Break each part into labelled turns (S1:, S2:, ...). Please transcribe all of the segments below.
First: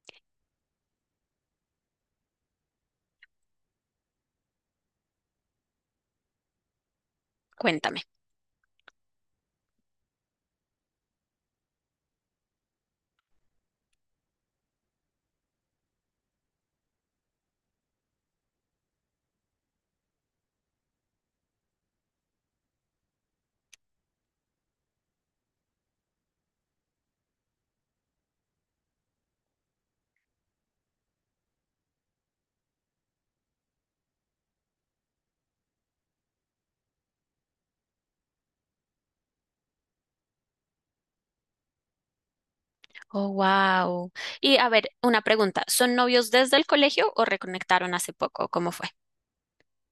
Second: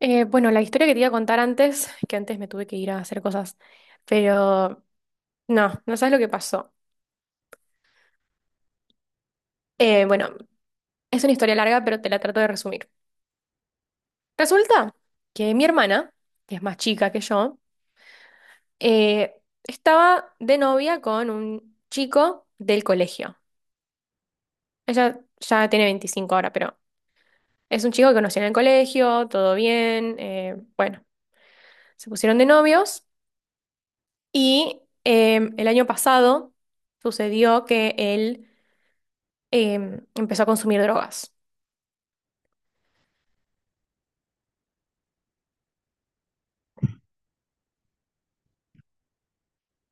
S1: Bueno, la historia que te iba a contar antes, que antes me tuve que ir a hacer cosas, pero no sabes lo que pasó.
S2: Cuéntame.
S1: Eh, bueno, es una historia larga, pero te la trato de resumir. Resulta que mi hermana, que es más chica que yo, eh, estaba de novia con un chico del colegio. Ella ya tiene 25 ahora, pero es un chico que conocí en el colegio, todo bien, bueno, se pusieron de novios y el año pasado sucedió que él empezó a consumir drogas.
S2: Oh, wow. Y a ver, una pregunta. ¿Son novios desde el colegio o reconectaron hace poco? ¿Cómo fue?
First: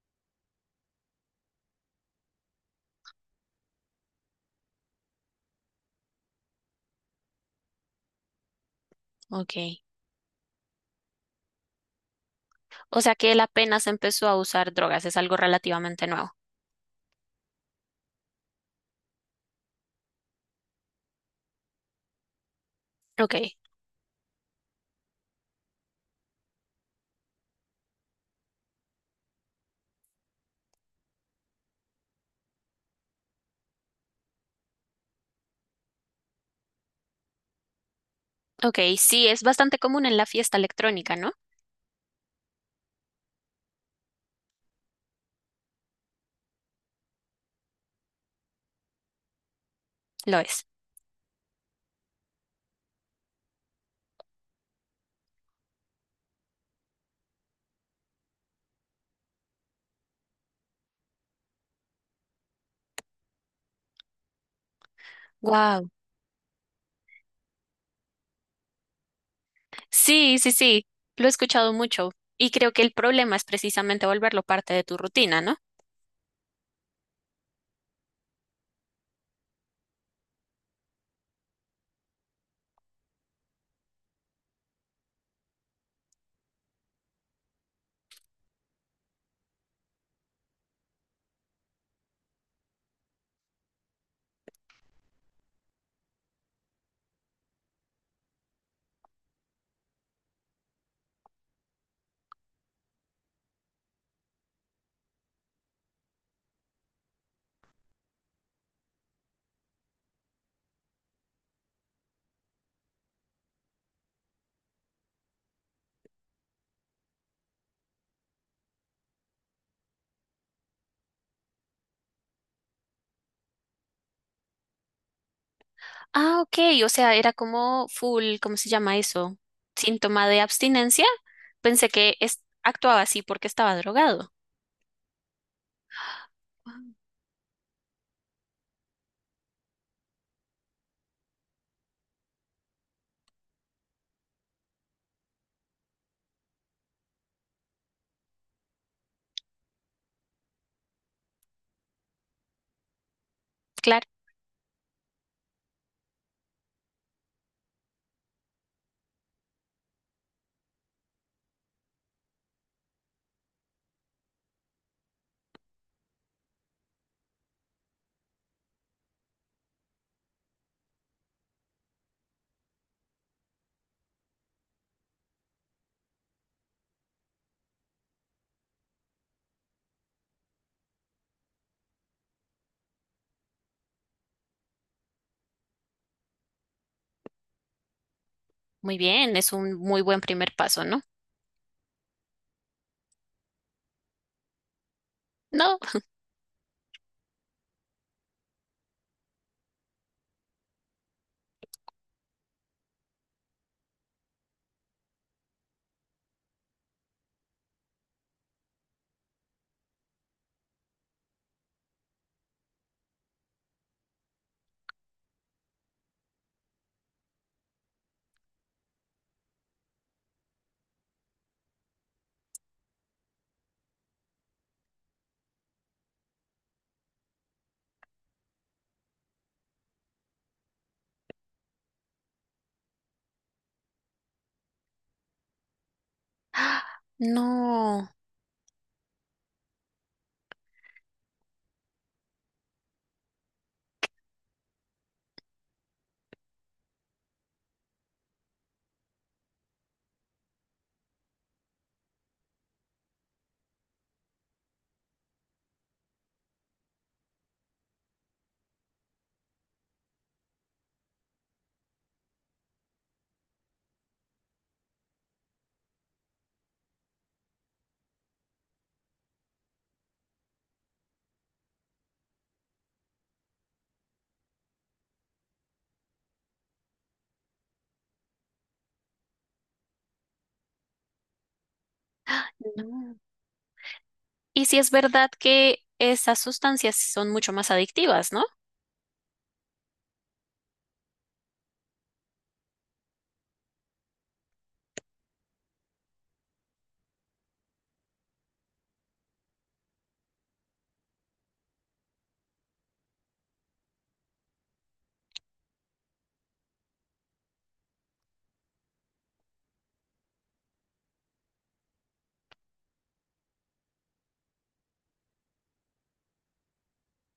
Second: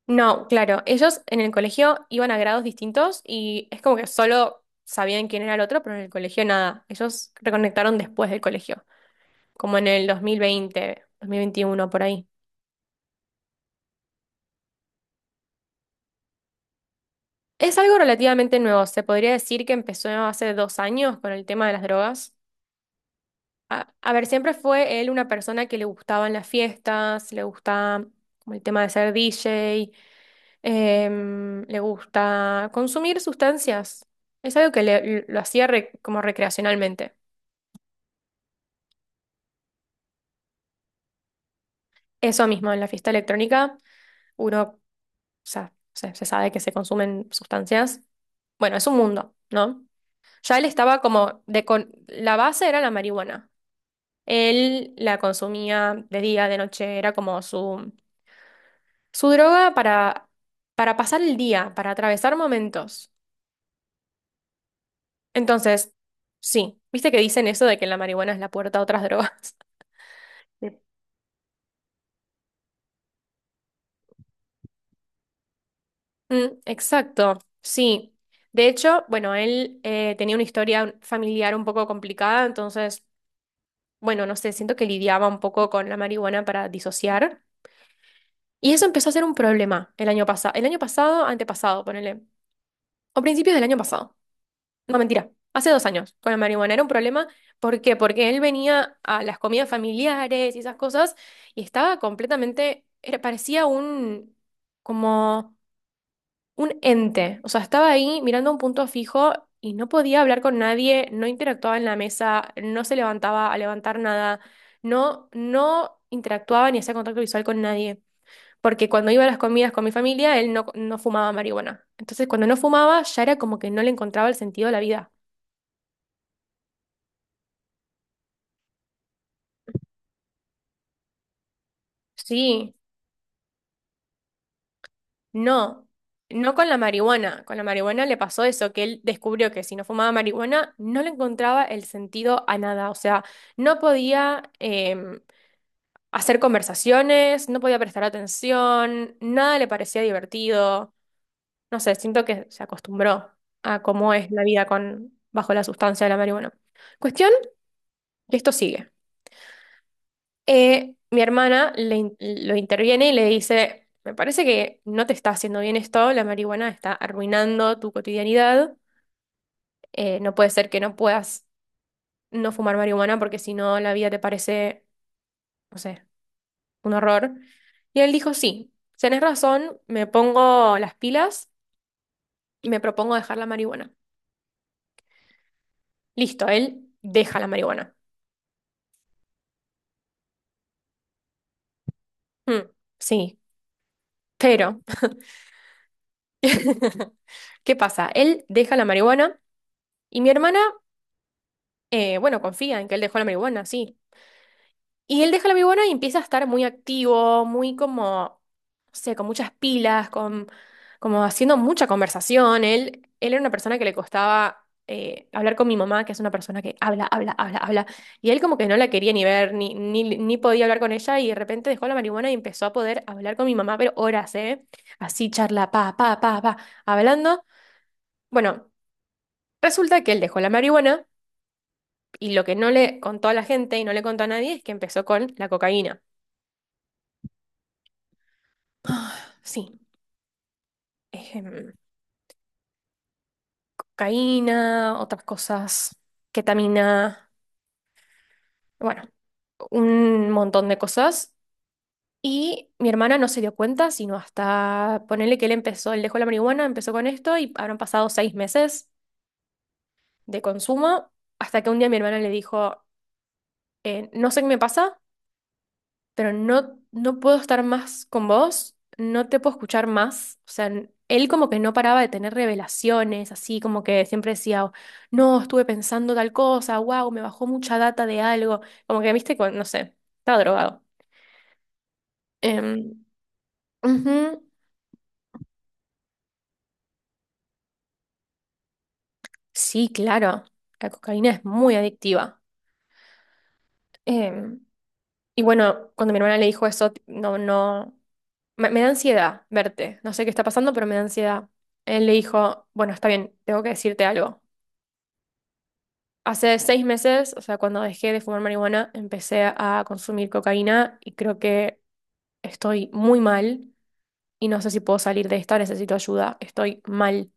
S1: No, claro, ellos en el colegio iban a grados distintos y es como que solo sabían quién era el otro, pero en el colegio nada. Ellos reconectaron después del colegio,
S2: Ok.
S1: como en el dos mil veinte, 2021 por ahí.
S2: O sea que él apenas empezó a usar drogas, es algo relativamente nuevo.
S1: Es algo relativamente nuevo, se podría decir que empezó hace 2 años con el tema de las drogas.
S2: Ok.
S1: A ver, siempre fue él una persona que le gustaban las fiestas, le gustaba como el tema de ser DJ. Le gusta consumir sustancias. Es algo que lo hacía como recreacionalmente.
S2: Ok, sí, es bastante común en la fiesta electrónica, ¿no?
S1: Eso mismo, en la fiesta electrónica uno, o sea, se sabe que se consumen sustancias. Bueno, es un mundo, ¿no?
S2: Lo
S1: Ya él
S2: es.
S1: estaba como la base era la marihuana. Él la consumía de día, de noche, era como su droga para pasar el día, para atravesar momentos.
S2: Wow.
S1: Entonces, sí, viste que dicen eso de que la marihuana es la puerta a otras drogas.
S2: Sí, sí,
S1: de-
S2: sí. Lo he escuchado mucho. Y creo que el problema es precisamente volverlo parte de tu rutina, ¿no?
S1: Mm, exacto, sí. De hecho, bueno, él tenía una historia familiar un poco complicada, entonces, bueno, no sé, siento que lidiaba un poco con la marihuana para disociar. Y eso empezó a ser un problema el año pasado, antepasado, ponele, o principios del año pasado. No, mentira, hace 2 años con la marihuana era un problema. ¿Por qué? Porque él venía a las comidas familiares y esas cosas y estaba completamente, parecía un, como un ente. O sea, estaba ahí mirando un punto fijo y no podía hablar con nadie, no interactuaba en la mesa, no se levantaba a levantar nada, no interactuaba ni hacía contacto visual con nadie. Porque cuando iba a las comidas con mi familia, él no fumaba marihuana. Entonces, cuando no fumaba, ya era como que no le encontraba el sentido a la vida.
S2: Ah, ok, o sea, era como full, ¿cómo se llama eso? Síntoma de abstinencia. Pensé que
S1: Sí,
S2: actuaba así porque estaba drogado.
S1: no. No con la
S2: Ah,
S1: marihuana. Con la marihuana le pasó eso, que él descubrió que si no fumaba marihuana, no le encontraba el sentido a nada. O sea, no podía, hacer conversaciones, no podía prestar atención, nada le parecía divertido. No sé, siento que se acostumbró a
S2: claro,
S1: cómo es la vida con, bajo la sustancia de la marihuana. Cuestión que esto sigue. Mi hermana lo interviene y le dice, me parece que no te está haciendo bien esto, la marihuana está arruinando tu cotidianidad, no puede ser que no puedas no fumar marihuana porque si no la vida te parece, no sé, un horror. Y él dijo, sí, tenés razón, me pongo las pilas y me propongo dejar la marihuana. Listo, él deja la marihuana.
S2: muy bien, es un muy buen primer paso, ¿no?
S1: Mm, sí, pero,
S2: No,
S1: ¿qué pasa? Él deja la marihuana y mi hermana, bueno, confía en que él dejó la marihuana, sí. Y él deja la marihuana y empieza a estar muy activo, muy como, no sé, con muchas pilas, con, como haciendo mucha conversación. Él era una persona que le costaba hablar con mi mamá, que es una persona que habla, habla, habla, habla. Y él como que no la quería ni ver, ni podía hablar con ella y de repente dejó la marihuana y empezó a poder hablar con mi mamá, pero horas, ¿eh? Así charla, pa, pa, pa, pa, hablando. Bueno, resulta que él dejó la marihuana y lo que no le contó a la gente y no le contó a nadie es que empezó con la cocaína.
S2: ah, no,
S1: Ah, sí, ejem, cocaína, otras cosas, ketamina, bueno, un montón de cosas. Y mi hermana no se dio cuenta, sino hasta ponerle que él empezó, él dejó la marihuana, empezó con esto y habrán pasado 6 meses de consumo, hasta que un día mi hermana le dijo, no sé qué me pasa, pero no puedo estar más con vos, no te puedo escuchar más. O sea, él como que no paraba de tener revelaciones, así como que siempre decía, "Oh, no, estuve pensando tal cosa, wow, me bajó mucha data de algo". Como que, viste, no sé, estaba drogado. Em,
S2: no.
S1: ujú.
S2: Y si es verdad que esas sustancias son mucho más adictivas, ¿no?
S1: Sí, claro, la cocaína es muy adictiva. Em, y bueno, cuando mi hermana le dijo eso, no, no, me da ansiedad verte, no sé qué está pasando, pero me da ansiedad. Él le dijo, bueno, está bien, tengo que decirte algo. Hace 6 meses, o sea, cuando dejé de fumar marihuana, empecé a consumir cocaína y creo que estoy muy mal y no sé si puedo salir de esta, necesito ayuda, estoy mal.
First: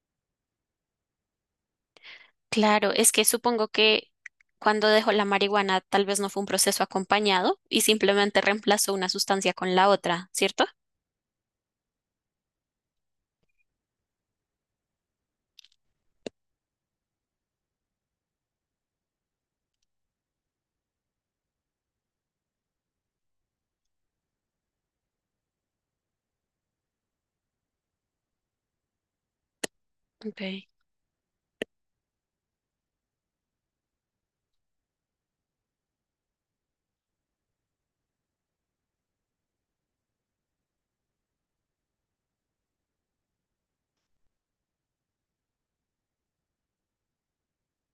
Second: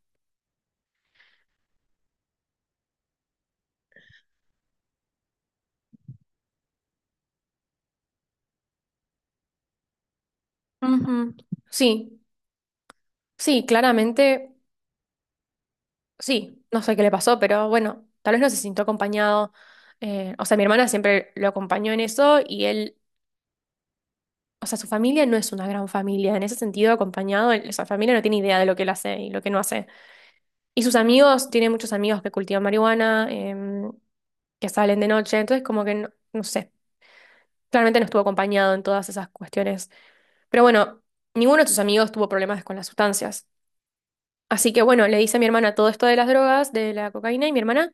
S2: Claro, es que supongo que cuando dejó la marihuana tal vez no fue un proceso acompañado y simplemente reemplazó una sustancia con la otra, ¿cierto?
S1: Ujú. Sí, sí, claramente, sí, no sé qué le pasó, pero bueno, tal vez no se sintió acompañado. O sea, mi hermana siempre lo acompañó en eso y él, o sea, su familia no es una gran familia, en ese sentido, acompañado, esa familia no tiene idea de lo que él hace y lo que no hace.
S2: Okay.
S1: Y sus amigos, tiene muchos amigos que cultivan marihuana, que salen de noche, entonces como que no, no sé, claramente no estuvo acompañado en todas esas cuestiones. Pero bueno, ninguno de sus amigos tuvo problemas con las sustancias. Así que bueno, le dice a mi hermana todo esto de las drogas, de la cocaína, y mi hermana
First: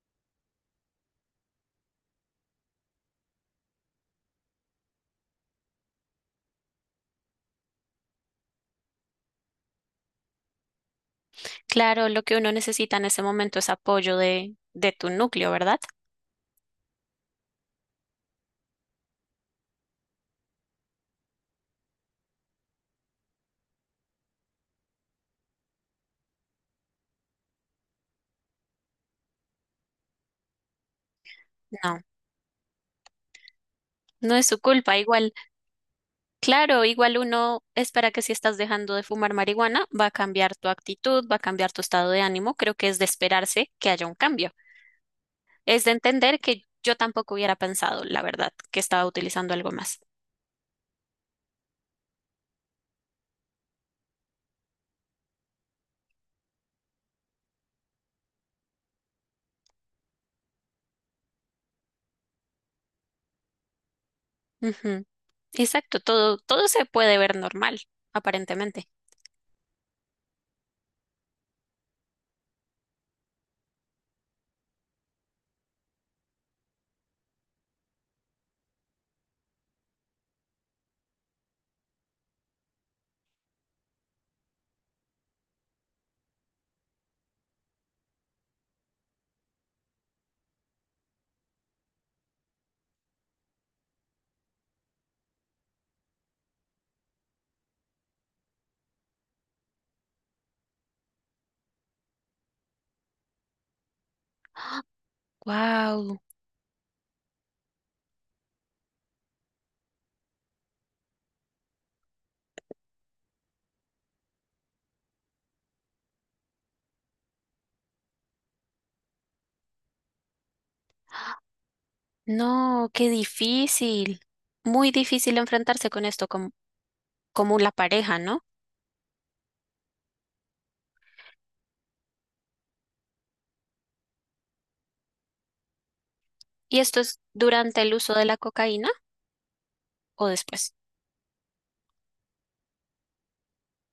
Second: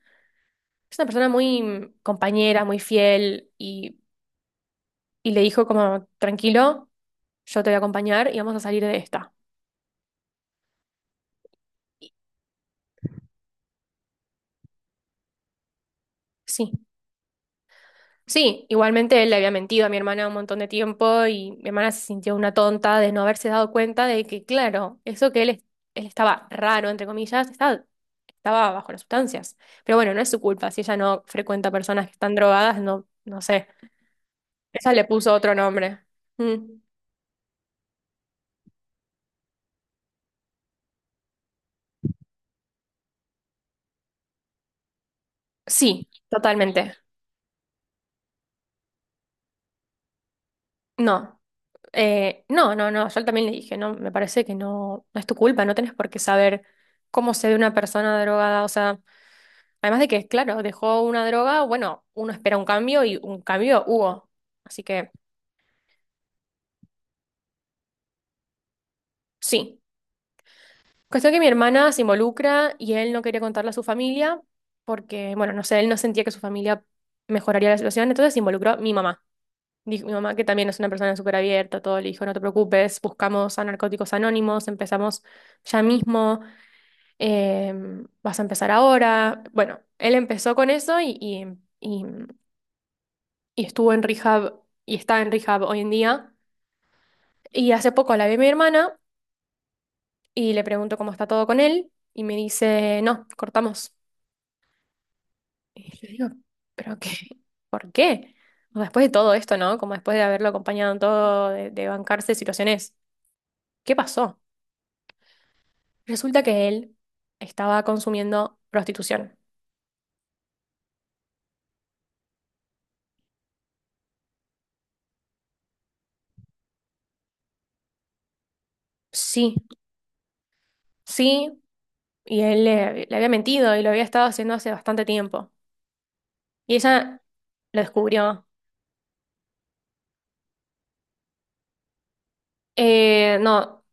S1: es una persona muy mm, compañera, muy fiel, y le dijo como, tranquilo, yo te voy a acompañar y vamos a salir de esta.
S2: Claro, lo que uno necesita en ese momento es apoyo de tu núcleo, ¿verdad?
S1: Sí. Sí, igualmente él le había mentido a mi hermana un montón de tiempo y mi hermana se sintió una tonta de no haberse dado cuenta de que, claro, eso que él, él estaba raro, entre comillas, estaba, estaba bajo las sustancias. Pero bueno, no es su culpa. Si ella no frecuenta
S2: No,
S1: personas que están drogadas, no sé.
S2: no es su
S1: Ella
S2: culpa.
S1: le
S2: Igual
S1: puso otro nombre. Mm,
S2: claro, igual uno espera que si estás dejando de fumar marihuana, va a cambiar tu actitud, va a cambiar tu estado de ánimo. Creo que es de esperarse que haya un cambio. Es de
S1: sí,
S2: entender que
S1: totalmente.
S2: yo tampoco hubiera pensado, la verdad, que estaba utilizando algo más.
S1: No. No, yo también le dije, no, me parece que no es tu culpa, no tenés por qué saber cómo se ve una persona drogada, o sea, además de que, claro, dejó una droga, bueno, uno espera un cambio y un cambio hubo. Así
S2: Ujú.
S1: que,
S2: Exacto, todo, todo se puede ver normal, aparentemente.
S1: sí. Cuestión que mi hermana se involucra y él no quería contarle a su familia porque, bueno, no sé, él no sentía que su familia mejoraría la situación, entonces se involucró mi mamá. Dijo mi mamá que también es una persona súper abierta, todo le dijo, no te preocupes, buscamos a Narcóticos Anónimos, empezamos ya mismo, eh, vas a empezar ahora. Bueno, él empezó con eso y y estuvo en rehab y está en rehab hoy en día. Y hace poco la vi a mi hermana y le pregunto cómo está todo con él y me dice, no, cortamos. Y yo
S2: Wow,
S1: digo, ¿pero qué? ¿Por qué? O sea, después de todo esto, ¿no? Como después de haberlo acompañado en todo, de bancarse situaciones. ¿Qué pasó? Resulta que él estaba consumiendo prostitución.
S2: no, qué difícil. Muy difícil enfrentarse con esto como, como la pareja, ¿no?
S1: Sí, sí, y él le había mentido y lo había estado haciendo hace bastante tiempo. Y
S2: ¿Y esto es
S1: ella
S2: durante
S1: lo
S2: el uso de la
S1: descubrió.
S2: cocaína o después?
S1: No.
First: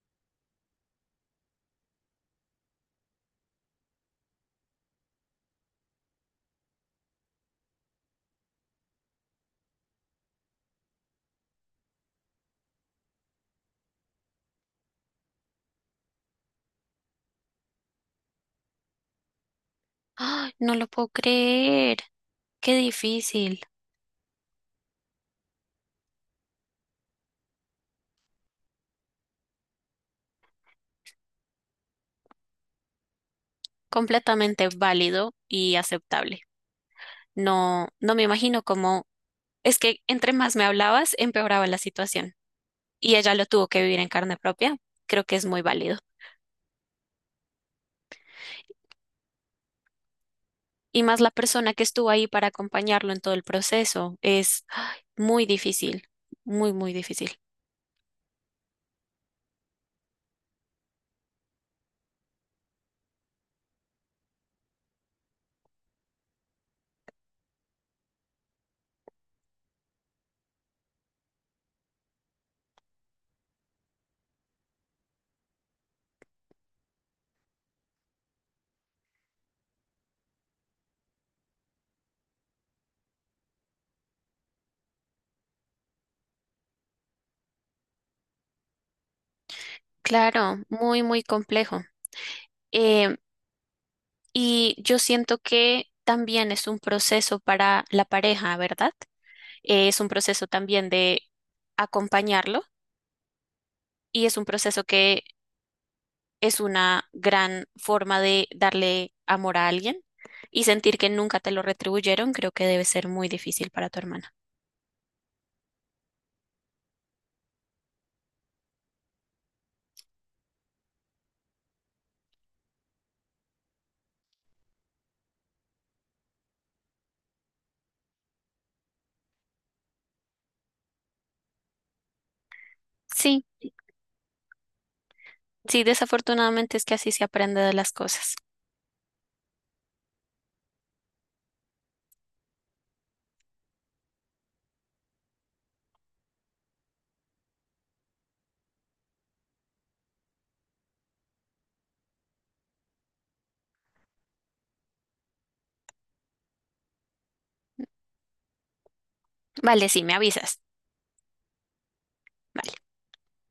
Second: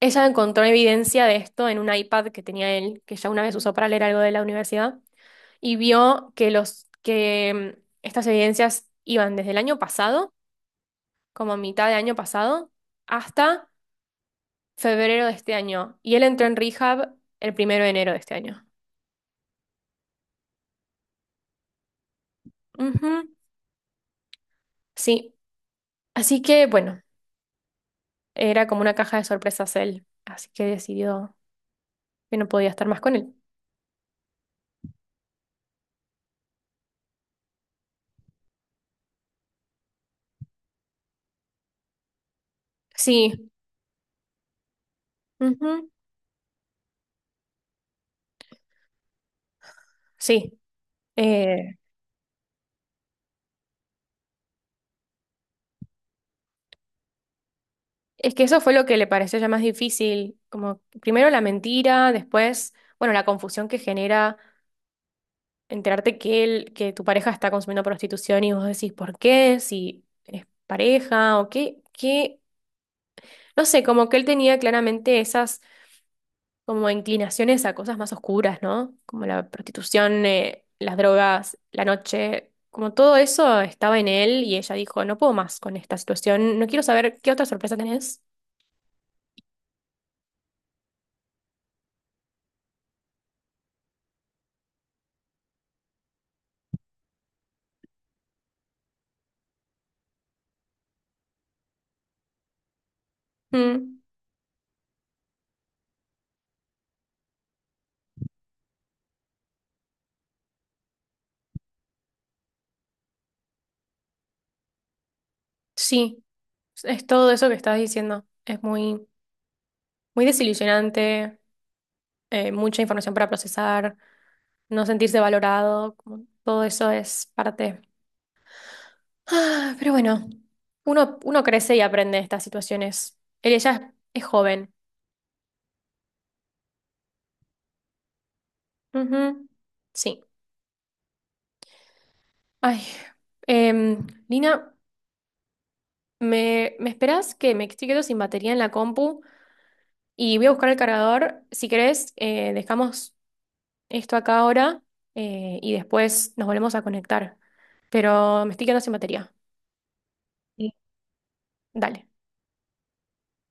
S1: Ella encontró evidencia de esto en un iPad que tenía él, que ya una vez usó para leer algo de la universidad, y vio que los que mm, estas evidencias iban desde el año pasado, como a mitad de año pasado, hasta febrero de este año. Y él entró en rehab el primero de enero de este año.
S2: ¡Ay, no lo puedo creer! Qué
S1: Ujú,
S2: difícil,
S1: sí. Así que, bueno, era como una caja de sorpresas él. Así que decidió que no podía estar más con él.
S2: completamente válido y aceptable. No, no me imagino cómo, es que entre más me hablabas, empeoraba la situación y
S1: Sí.
S2: ella lo tuvo que vivir en carne propia. Creo que es muy
S1: Ujú,
S2: válido.
S1: sí.
S2: Y más la persona
S1: Eh,
S2: que estuvo ahí para acompañarlo en todo el proceso es ay, muy difícil, muy, muy difícil.
S1: es que eso fue lo que le pareció ya más difícil, como primero la mentira, después, bueno, la confusión que genera enterarte que él, que tu pareja está consumiendo prostitución y vos decís, ¿por qué? Si es pareja o qué, qué, no sé, como que él tenía claramente esas como inclinaciones a cosas más oscuras, ¿no? Como la prostitución, las drogas, la noche, como todo eso estaba en él y ella dijo, no puedo más con esta situación, no quiero saber qué otra sorpresa tenés.
S2: Claro, muy, muy complejo. Eh, y yo siento que también es un proceso para la pareja, ¿verdad? Es un proceso también de acompañarlo
S1: Mm.
S2: y es un proceso que es una gran forma de darle amor a alguien y sentir que nunca te lo retribuyeron, creo que debe ser muy difícil para tu hermana.
S1: Sí, es todo eso que estás diciendo. Es muy, muy desilusionante, mucha información para procesar, no sentirse valorado, como todo eso es parte. Ah, pero bueno, uno crece y aprende de estas situaciones.
S2: Sí,
S1: Él ella es joven.
S2: sí, desafortunadamente es que así se aprende de las cosas.
S1: Ujú, sí. Ay, Lina, ¿ me esperás que me estoy quedando sin batería en la compu? Y voy a buscar el cargador. Si querés, dejamos esto acá ahora y después nos volvemos a conectar. Pero me estoy quedando sin batería.
S2: Vale, sí, me avisas.
S1: Sí. Dale.
S2: Vale.